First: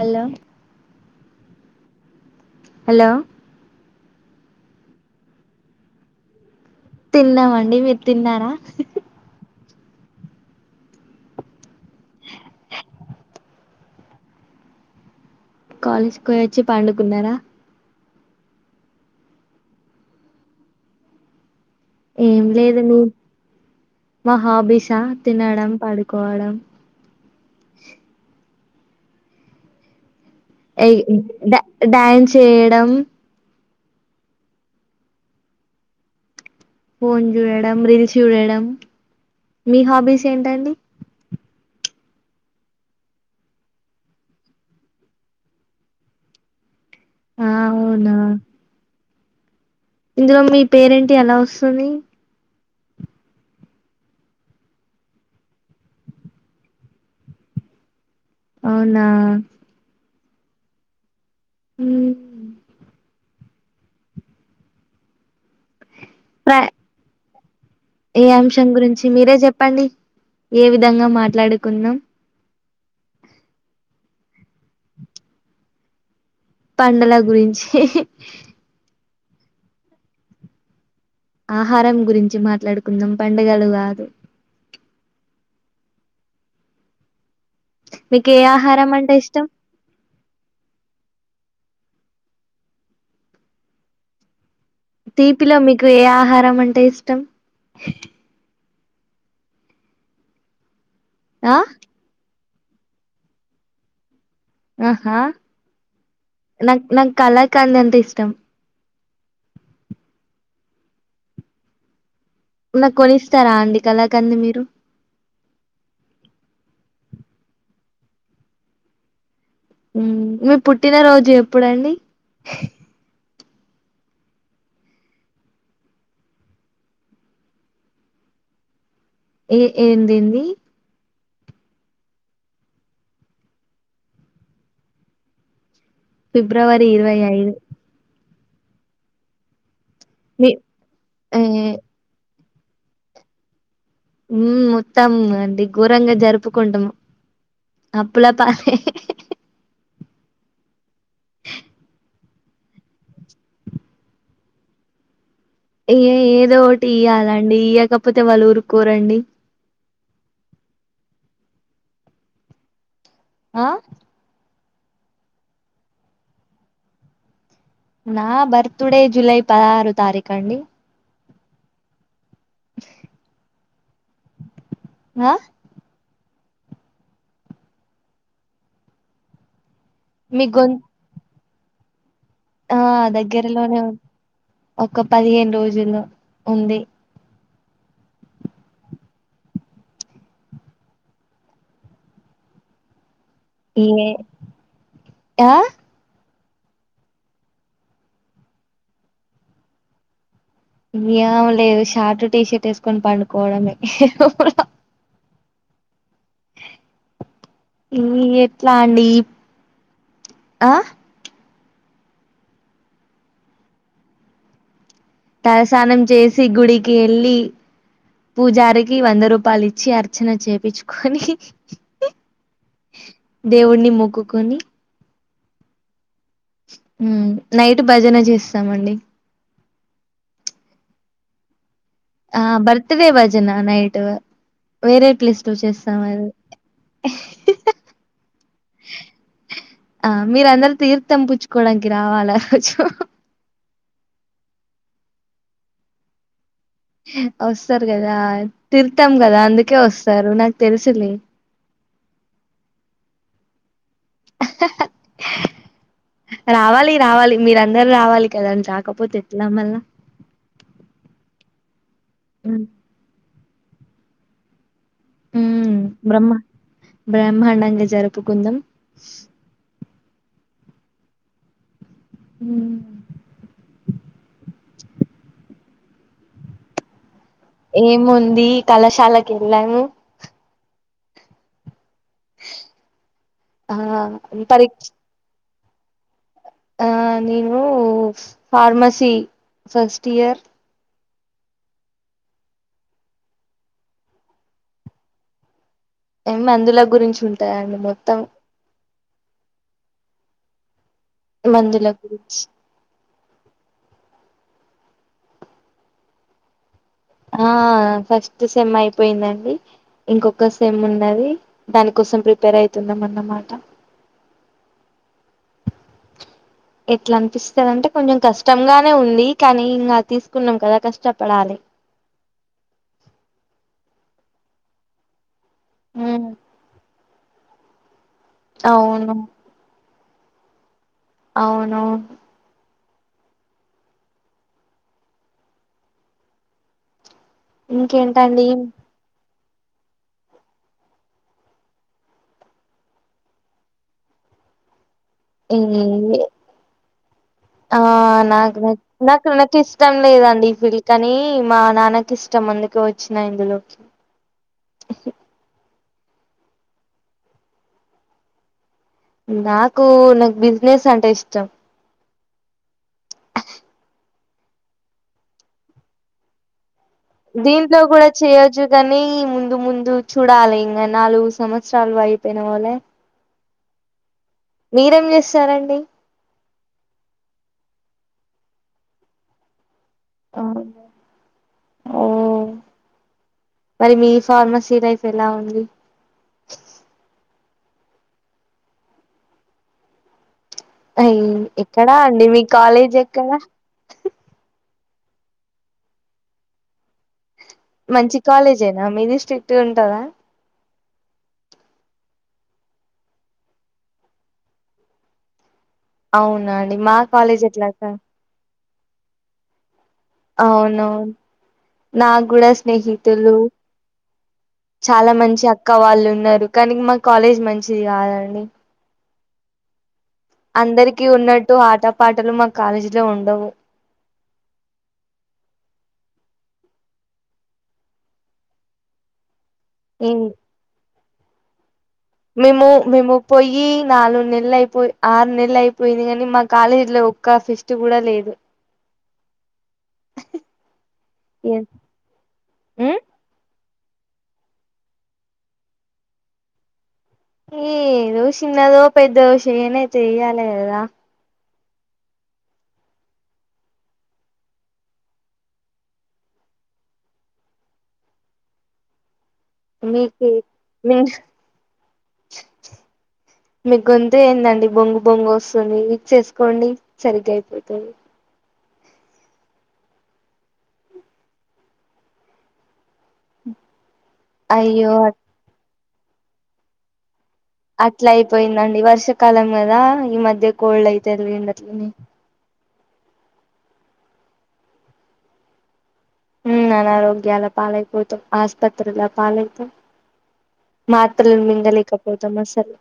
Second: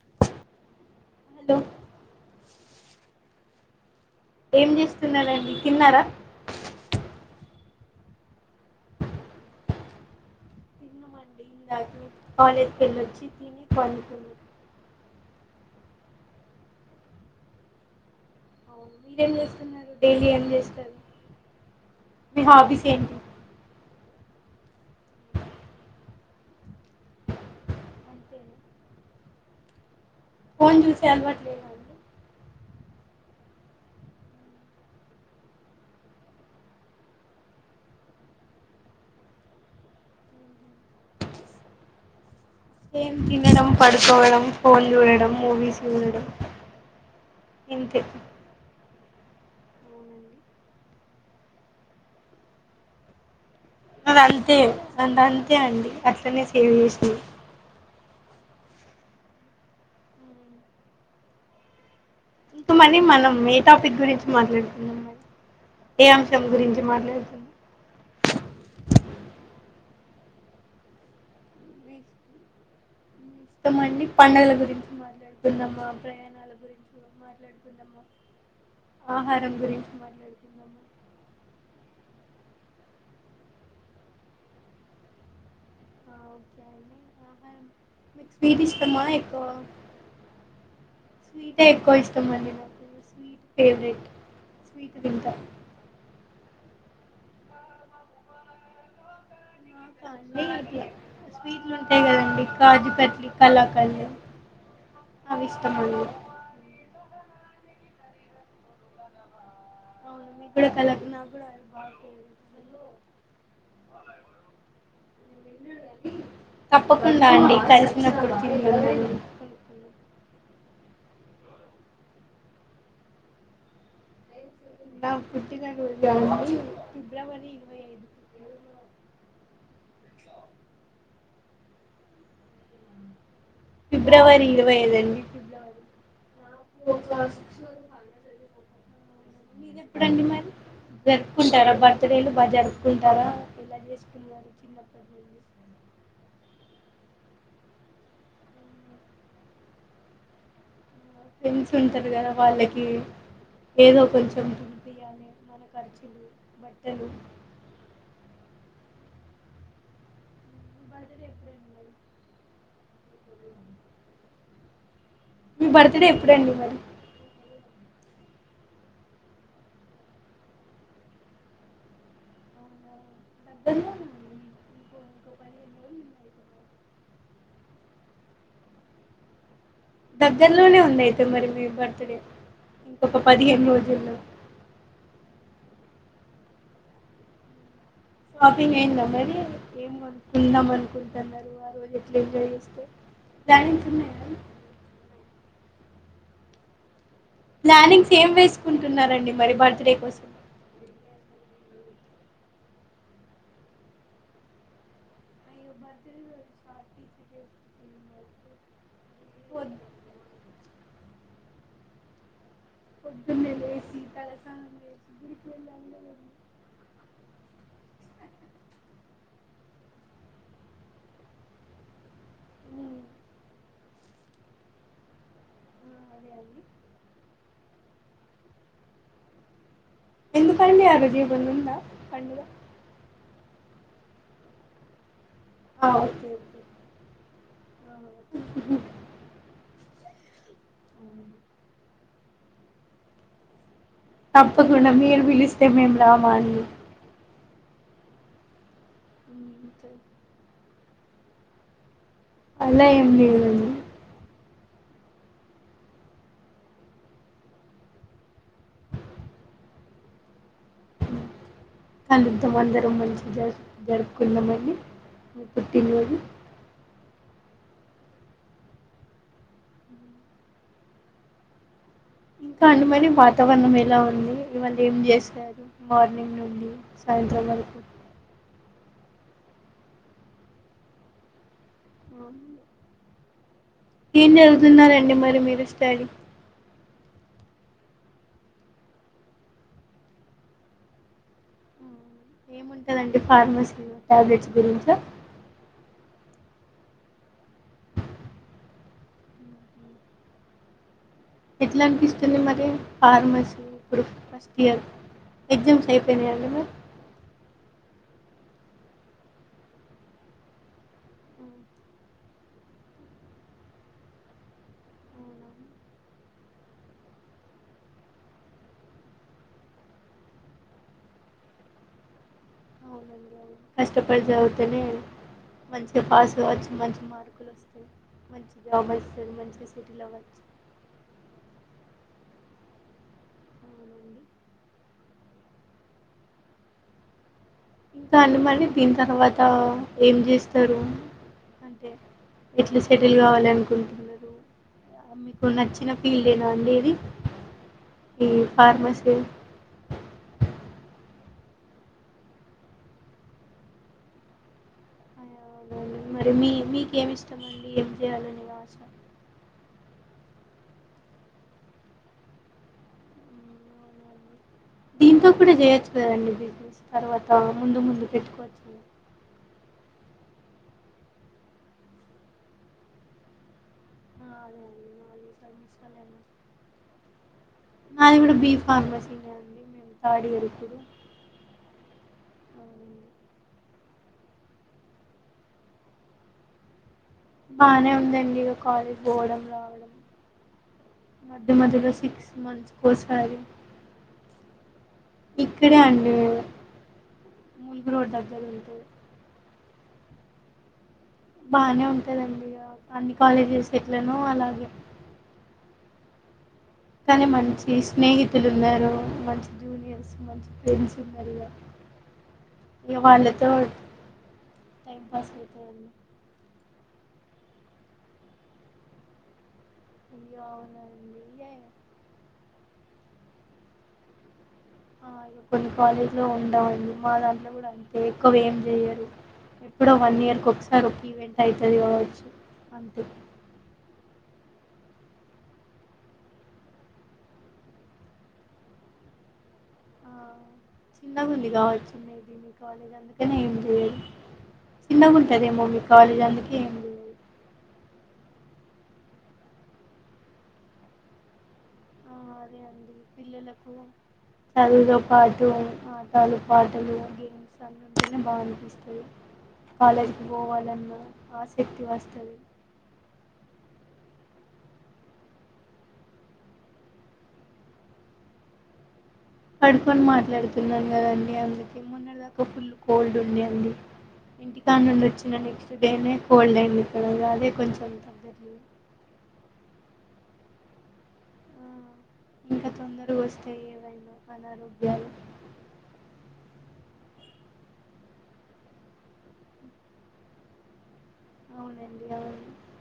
Hello hello hello ఏం చేస్తున్నారండి తిన్నారా తిన్నామండి మీరు తిన్నారా కాలేజ్ కి వెళ్ళొచ్చి తినీ పండుకున్న కాలేజ్కి పోయి వచ్చి పండుకున్నారా మీరేం చేస్తున్నారు డైలీ ఏం చేస్తారు మీ ఏం లేదు హాబీస్ ను ఏంటి మా హాబీసా తినడం పడుకోవడం అంతేనా ఫోన్ ఏయ్ చూసే అలవాటు డా లేదా అండి డ్యాన్స్ చేయడం ఫోన్ చూడడం రీల్స్ చూడడం మీ హాబీస్ ఏంటండి ఏం తినడం పడుకోవడం ఫోన్ చూడడం మూవీస్ చూడడం ఆ ఇంతే అవునా అవునండి, ఇందులో మీ పేరేంటి ఎలా వస్తది అది అంతే అ అంతే అండి అట్లనే సేవ్ చేసింది అవునా ఉ ఇంకమని మనం ఏ టాపిక్ గురించి మాట్లాడుతున్నాం మరీ ఏ అంశం ప్ర గురించి మాట్లాడుతున్నాం ఏ అంశం గురించి మీరే చెప్పండి ఏ విధంగా మాట్లాడుకుందాం తో మని పండుల గురించి మాట్లాడుకుందామా ప్రయాణాలు పండగల గురించి ఆహారం గురించి మాట్లాడు ఆహారం గురించి మాట్లాడుకుందాం పండుగలు కాదు ఓకే అండి ఆహారం మీకు ఏ ఆహారం ఇష్టమా అంటే ఎక్కువ ఇష్టం స్వీట్ ఎక్కువ ఇష్టం అండి నాకు స్వీట్ ఫేవరెట్ స్వీట్ తింటా తీపిలో మీకు ఏ ఆహారం అంటే ఇష్టం అన్ని ఆ స్వీట్లు ఉంటాయి కదండి కాజుకట్లి కలాకండ్ ఆహా నాకు నాకు కళాకాండ్ అంటే ఇష్టం అవును నీకు కూడా కలాకండ్ నాకు కూడా అంటే అది బాగుంటది నాకు కొనిస్తారా అండి కలకాండ్ మీరు తప్పకుండా అండి కలిసినప్పుడు తిందాం కొనుక్కుందాం ఉ నువ్వు పుట్టిన రోజు ఎప్పుడు అండి నా పుట్టిన రోజా అండి ఫిబ్రవరి ఇరవై ఐదు ఏ ఏంది ఏంది ఫిబ్రవరి ఇరవై ఐదు అండి ఫిబ్రవరి ఫిబ్రవరి ఇరవై ఐదు మీది ఎప్పుడండి మరి మీ ఏ జరుపుకుంటారా బర్త్ డేలు బాగా జరుపుకుంటారా ఏలా చేసుకు ఉ మొత్తాము అండి ఘోరంగా జరుపుకుంటాము అప్పులా పాలే ఫ్రెండ్స్ ఉంటారు కదా వాళ్ళకి ఏదో కొంచెం తినిపియాలే [inaudible] ఏ ఏదో ఒకటి ఇయ్యాలండి ఇయకపోతే వాళ్ళు ఊరుకోరండి [inaudible] ఆ మీ బర్త్ డే ఎప్పుడు అండి మరి నా బర్త్ డే జులై పదహారు తారీఖు అండి అవునా దగ్గరలోనే [inaudible] అ పదిహేను రోజులు ఉంది అయిపోతుంది మీ దగ్గర్లోనే గొంతు ఉంది అయితే మరి మీ బర్త్ డే. ఆ ఇంకొక పదిహేను దగ్గరలోనే ఉం రోజుల్లో. ఒక పదిహేను రోజుల్లో ఉంది. షాపింగ్ అయ్యిందా మరి? ఏం కొనుకుందాం అనుకుంటన్నారు? ఆరోజు ఎట్లా ఎంజాయ్ చేస్తే ప్లానింగ్స్ ఏ ఉన్నాయా ఆ ప్లానింగ్స్ ఏం వేసుకుంటన్నారండి మరి బర్త్డే కోసం ఏం లేదు షార్ట్ టీ షర్ట్ వేసుకొని పండుకోవడమే రూమ్ లో యాక్చువల్లీ నేను షార్ట్ టీ షర్ట్ వేసుకుని ఈ ఎట్లా అండి వొద్దు ఆ పొద్దున్నే లేసి తలస్నానం చేసి గుడికి వెళ్ళాలి తలస్నానం కదండి చేసి గుడికి ఎళ్ళి పూజారికి వంద రూపాయలు ఇచ్చి అర్చన చేపిచ్చుకొని దేవున్ని మొక్కుకొని ఆ అదే అండి నైట్ భజన చేస్తామండి ఎందుకండి ఆ రోజు ఏమన్న ఉంద పన్ ఆ బర్త్డే భజన నైట్ వేరే ప్లేస్ లో చేస్తాం అది ఓ ఆ మీరు అందరు తీర్థం పుచ్చుకోవడానికి రావాల ఆ రోజు తప్పకుండా మీరు పిలిస్తే మేము రామ అండి వస్తారు కదా తీర్థం కదా అందుకే వస్తారు నాకు తెలుసులే. అలా ఏం లేదండి. [inaudible] రావాలి రావాలి మీరు అందరు రావాలి కదా అని రాకపోతే ఎట్ల మల్ల [inaudible] కానీ ఎంత మందిర మంచిగా జరుగు జరుపుకుందామండి మీ ఉమ్ పుట్టినరోజు బ్రహ్మ బ్రహ్మాండంగా జరుపుకుందాం. ఇంకా ఉమ్, అండి మరి వాత్ తావరణం ఎలా ఉంది? ఇవాళ ఏం చేసారు మార్నింగ్ నుండి సాయంత్రం వర ఏముంది కళాశాలకు వెళ్ళాను ఆ ఆ ఏం పరీక్ష చదువుతున్నారండి మరి మీరు స్టడీ ఆ నేను ఫార్మసి ఫస్ట్ ఇయర్ ఏముంటదండి ఫార్మసీలో టాబ్లెట్స్ గురించ ఏ మందుల గురించి ఉంటాయండి మొత్తం. ఎట్ల మందుల గురించి అనిపిస్తుంది మరి ఫార్మసీ ఇప్పుడు ఫస్ట్ ఇయర్ ఎగ్జామ్స్ అయిపోయినాయ అండి మరి ఆ ఫస్ట్ సెమ్ అయిపోయిందండి ఇంకొక సేమ్ ఉన్నది దానికోసం ప్రిపేర్ అయితున్నాం అన్నమాట. ఎట్ల అనిపిస్తాదంటే కొంచెం కష్టంగానే ఉంది కానీ ఇంకా తీసుకున్నాం కదా కష్టపడాలి అవునండి అవును కష్టపడి చదివితేనే మంచిగా ఉమ్ పాస్ కావచ్చు. మంచి మార్కులు వస్తాయి. మంచి జాబ్ అవును వస్తది మంచిగ సెటిల్ అవ్ అవునవును అవునండి [inaudible] ఇంకేంటండి మరి దీని తర్వాత ఏం చేస్తారు అంటే ఎట్లా సెటిల్ కావాలి అనుకుంటున్నారు ఈ నచ్చిన ఫీల్డేనా అండి ఇది ఆ ఈ నాకు ఫార్మసీ నాకు న ఇష్టం లేదండి ఈ ఫీల్డ్ కని మా నాన్నకి ఇష్టం అందుకు వచ్చినా ఇందులోకి [inaudible] అవునండి మరి మీ మీకేమి ఇష్టం అండి ఏం చేయాలని [inaudible] నాకు నాకు బిజినెస్ అంటే ఇష్టం ఉమ్, [inaudible] అవునండి దీంతో కూడా చేయొచ్చు కదండి బిజినెస్ తర్వాత దీంట్లో ముందు ముందు కూడా చేయొచ్చు పెట్టుకోవచ్చు కానీ ముంద్ ముందు ముందు చూడాలి ఇంగ నాలుగు సంవత్సరాలు అయిపోయిన వాళ్ళ ఆ, అదే అండి మీరేం నాలుగు చేస్తారండి సంవత్సరాలు నాది కూడా బీ ఫార్మసీ మే ఆ ఓ మరి మీ ఫార్మసీ లైఫ్ ఎలా ఉంది బానే ఉందండి ఇక కాలేజ్ పోవడం రావడం అయ్ మధ్య మధ్యలో ఎక్కడా అండి సిక్స్ మీ మంత్స్ కాలేజ్ ఎక్కడా కోసారి ఇక్కడే అండి ములుగు రోడ్ మంచి దగ్గర కాలేజ్ ఉంటది యేన మీది స్ట్రిక్ట్ ఉంటదా బానే ఉంటదండి ఇగ అన్ని కాలేజెస్ ఎట్లనో అలాగే అవునా అండి మా కాలేజ్ ఎట్లాగా తిలున్నారు మంచి జూనియర్స్ మంచి ఫ్రెండ్స్ అవునవును ఉన్నాయి నాకు కూడా ఇక స్నేహితులు వాళ్ళతో టైం చాలా పాస్ మంచి అక్క అవుతదండి వాళ్ళు ఉన్నారు కానీ మా కాలేజ్ మంచిది కాదండి [inaudible] అందరికి ఉన్నట్టు ఇగ ఆట పాటలు మా కాలేజీలో ఉండవు ఆ కొన్ని కాలేజీ లో ఉండవుడి మా దంలో కూడా అంతే ఎక్కువ ఏం చెయరు ఎప్పుడో వన్ ఏం ఇయర్ క ఒకసారి ఒక ఈవెంట్ అయితది కావచ్చు మేము అంతే మేము పోయి నాలుగు నెలలు అయిపోయి ఆరు నెలలు అయిపోయింది కాని మా కాలేజీ లో ఒక్క ఫెస్ట్ కూడా లేదు ఆ చిన్నగుంది కావచ్చు మే బీ కాలేజ్ అందుకనే ఏమి చేయర్ చిన్నగా ఉంటదేమో మీ కాలేజ్ అందుకే ఏమి ఏ ఏదో చిన్నదో పెద్దదో చేయనైతే చేయాలి కదా ఆ అదే అండి పిల్లలు చదువుతో పాటు ఆటలు పాటలు సందనే బాగా అనిపిస్తుంది కాలేజీకి మీకు మీ పోవాలన్న ఆసక్తి వస్తది మీ గొంత ఏందండి బొంగు బొంగు వస్తుంది విక్స్ వేసుకోండి సరిగ్గా అయిపోతది పడుకొని మాట్లాడుతున్నాను కదండి అందుకే [unintelligible] కోల్డ్ ఉండే అడి ఇంటికా అయ్యో నుండి వచ్చిన నెక్స్ట్ డేనే కోల్డ్ అయింది ఇక్కడ అదే కొంచెం అట్లా తగ్గట్లేదు అయిపోయిందండి వర్షాకాలం కదా ఈ మధ్య కోల్డ్ అవుతుంది అట్లానే ఇంకా తొందరగా వస్తే ఏవైనా అనారోగ్యాలు ఉమ్ అనారోగ్యలా పాాలైపోతం ఆస్పత్రుల పాలైతం మాత్రలు మింగలేక అవునండి పోతం అసలు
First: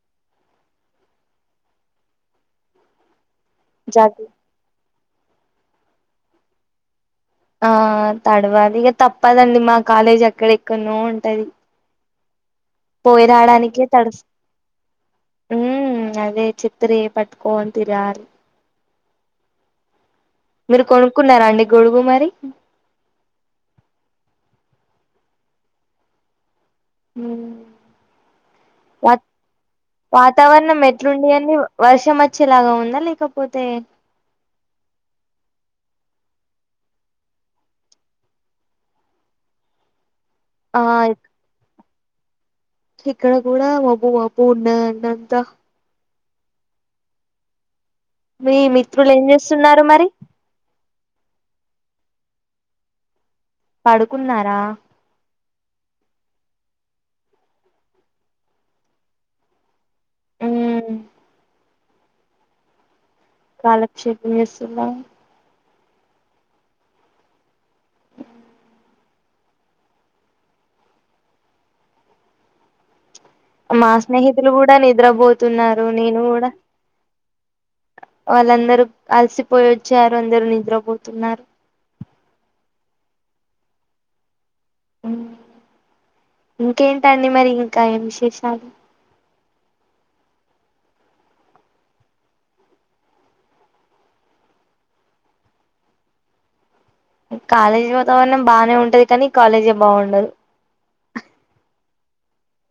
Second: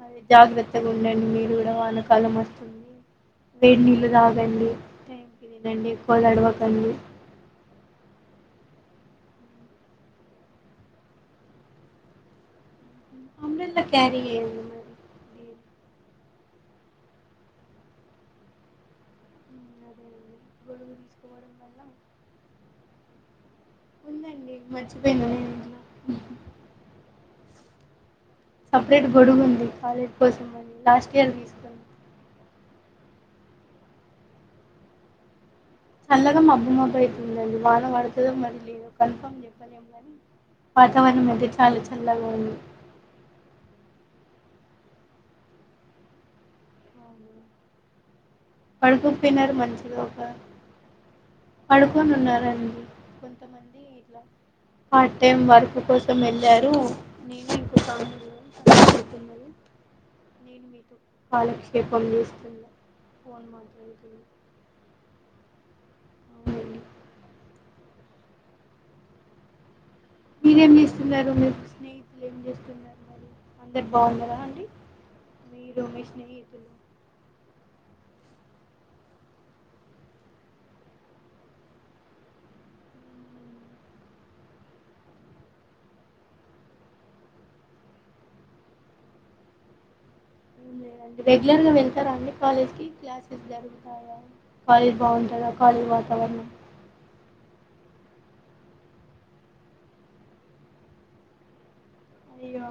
అ జాగ్రత్తగా ఉండండి మీరు కూడా వానకాలం వస్తుంది వేడి నీళ్ళు జాగ్రత్త తాగండి టైంకి తినండి ఎక్కువడవకండి ఆ తడవాల ఇక తప్పదండి మా కాలేజ్ ఎక్కడెక్కడనో ఉంటది పోయి అంబ్రెల్లా క్యారీ రాడానికితడస్ చేయండి మరి ఉ అదే చత్రి పట్టుకోనికి రారు ఉమ్, అదే అండి మీరు గొడుగు కొనుక్కున్నారా తీసుకోవడం అండి వల్ల గొడుగు మరి ఉందండి మర్చిపోయినన్నా [inaudible] [inaudible] సపరేట్ వా గొడుగు ఉంది కాలేజ్ కోసం అని వాతావరణం లాస్ట్ ఎట్లుండి ఇయర్ అని తీసుకున్నా వర్షం వచ్చేలాగా ఉందా లేకపోతే చల్లగా మబ్బు మబ్బ అవుతుందండి వానం పడుతుందో మరి లేద కన్ఫామ్ చెప్పలేం కాని ఆ వాతావరణం అయితే చాలా చల్లగా ఉంది ఇక్కడ కూడా మబ్బు మబ్బు గున్నదండీ అంతా అవును. మీ మిత్రులు ఏం పడుకోపోయినారు చేస్తున్నారు మంచిగా మరి ఒక పడుకొని ఉన్నారండి కొ పడుకున్నారా పార్ట్ టైం వర్క్ కోసం వెళ్ళారు నేను [inaudible] కలుసుకున్నది నేను ఉమ్ మీతో కాలక్షేపం చేస్తున్నా ఫోన్ మాట్లాడుతున్నా కాలక్షేపం చేస్తున్నా అవునండి మీరేం చేస్తున్నారు మీరు స్నేహితులు ఏం చేస్తున్నారు మరి అందరు మా బాగున్నారా స్నేహితులు అండి కూడా మీరు నిద్రపోతున్నారు మీ నేను కూడా స్నేహితులు వాళ్ళందరూ అలసిపోయి వచ్చారు అందరు నిద్రపోతున్నారు [inaudible] ఇంకేంటండి మరి ఇంకా ఏం విశేషాలు డి రెగ్యులర్ గా వెళ్తారాండి కాలేజ్ క్లాసెస్ కాలేజ్బాగుంటందా కాలేజ్ వాతావరణం కాలేజీ వాతావరణం బానే ఉంటది కానీ కాలేజే బాగుండదు అయ్యో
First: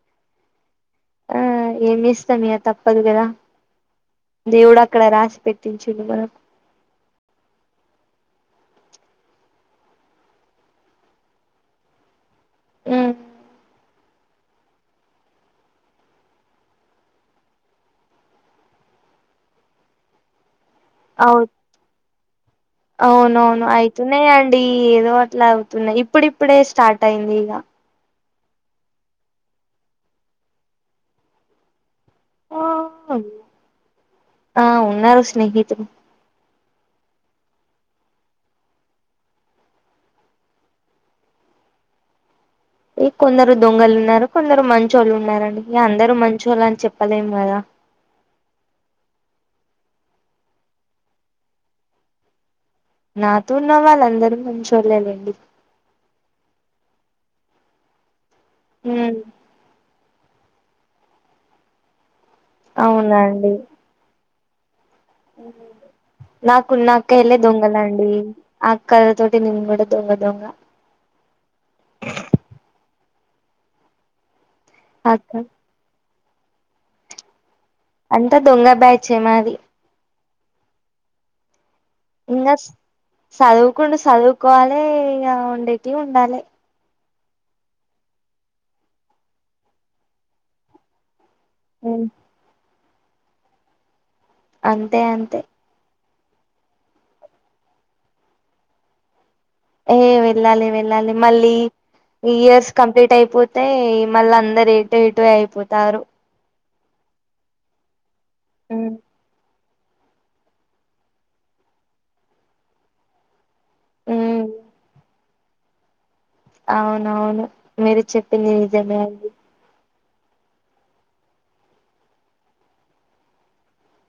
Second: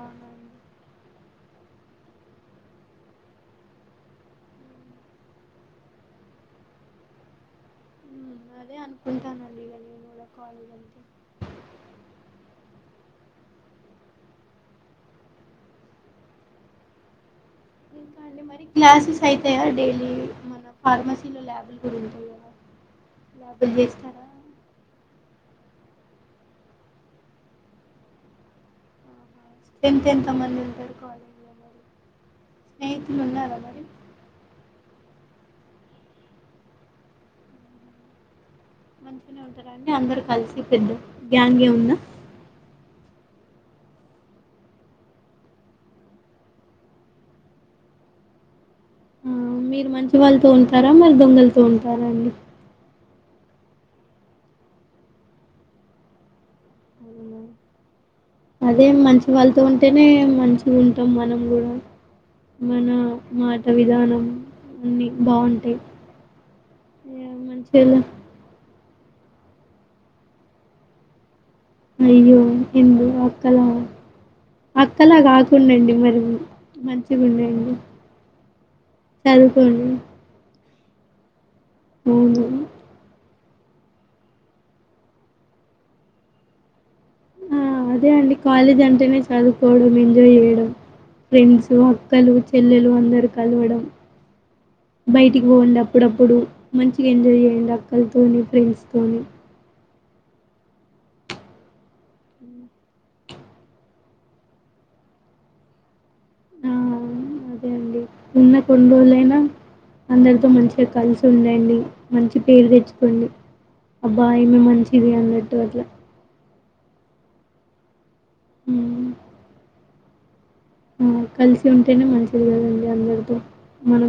ఆ ఏమి ఇస్తాను ఇక తప్పదు కదా దేవుడు అక్కడ రాసి పెట్టించుండు మనం అదే అనుకుంటానుండి ఇ నేను కూడా కాలేద అంటే ఉ ఇంకా అండి మరి క్లాసెస్ అయితాయా డైలీ మన అవు ఫార్మసీలో [inaudible] ల్యాబులు కూడా ఉంటాయా ల్యాబులు చేస్తారా డీ ఏదో అట్లా అవుతున్నాయి ఇప్పుడిప్పుడే స్టార్ట్ అయింది ఇక టెన్త్ ఎంత మంది ఉంటారు కాలేజ్లో మరి స్నేహితులు ఉన్నారా మరి ఆ ఉన్నారు స్నేహితులు మంచిగానే ఉంటారు అండి అందరు కలిసి పెద్ద గ్యాంగ్ ఏ ఉన్న ఈ కొందరు దొంగలు ఉన్నారు కొందరు మంచోళ్ళు ఉన్నారండి అందరు మంచోళ్ళు అని చెప్పలేం కదా ఆ మీరు మంచి వాళ్ళుతో ఉంటారా మరి దొంగలుతో ఉంటారా అండి నాతో ఉన్న వాళ్ళందరూ మంచోల్లే అండి అవునా అదే ఉమ్ మంచి వాళ్ళతో ఉంటేనే మంచిగుంటాం మనం కూడా మన అవునండి మాట విధానం అన్ని నాకున్నా అక్కయల్లే మంచిగా దొంగలండి అక్కాల తోటి నేన్ కూడా దోంగ దొంగ అయ్యో హందు అక్కలా అక్కలా అక్క కాకుండాండి మరి మంచిగుండండి అంతా దొంగ బ్యాచ్ ఏ మాది అవును ఇంగ చదువుకుండు చదువుకోవాలే ఇగ ఉండేటివు ఉండాలే ఆ అదే అండి కాలేజ్ అంటేనే చదువుకోవడం ఎంజాయ్ చేయడం ఫ్రెండ్స్ హ్మ్ అక్కలు చెల్లెలు అందరు కలవడం అంతే అంతే బయటికి పోవుండప్ ప్పుడప్పుడు మంచిగా ఎంజాయ్ చేయండి అక్కలతో ఫ్రెండ్స్తోతోని ఏ వెళ్ళాలి వెళ్ళాలి మళ్ళీ ఇయర్స్ కంప్లీట్ అయిపోతే మళ్ళీ అందరు ఎటు ఎటో అయిపోతారు ఆ అవును అదే అండి ఉన్న ఉమ్ కొన్రోలైనా అందరితో మంచిగా కలిసుండండి మంచిగ పేరు తెచ్చుకోండి అబ్బా ఉమ్ ఇమె మంచిది అన్నట్టు అట్ల అవునవును మీరు చెప్పింది నిజమే హ్మ్. అండి మ్ కలిసుంటేనే మంచిది కదండి అందరితో మనం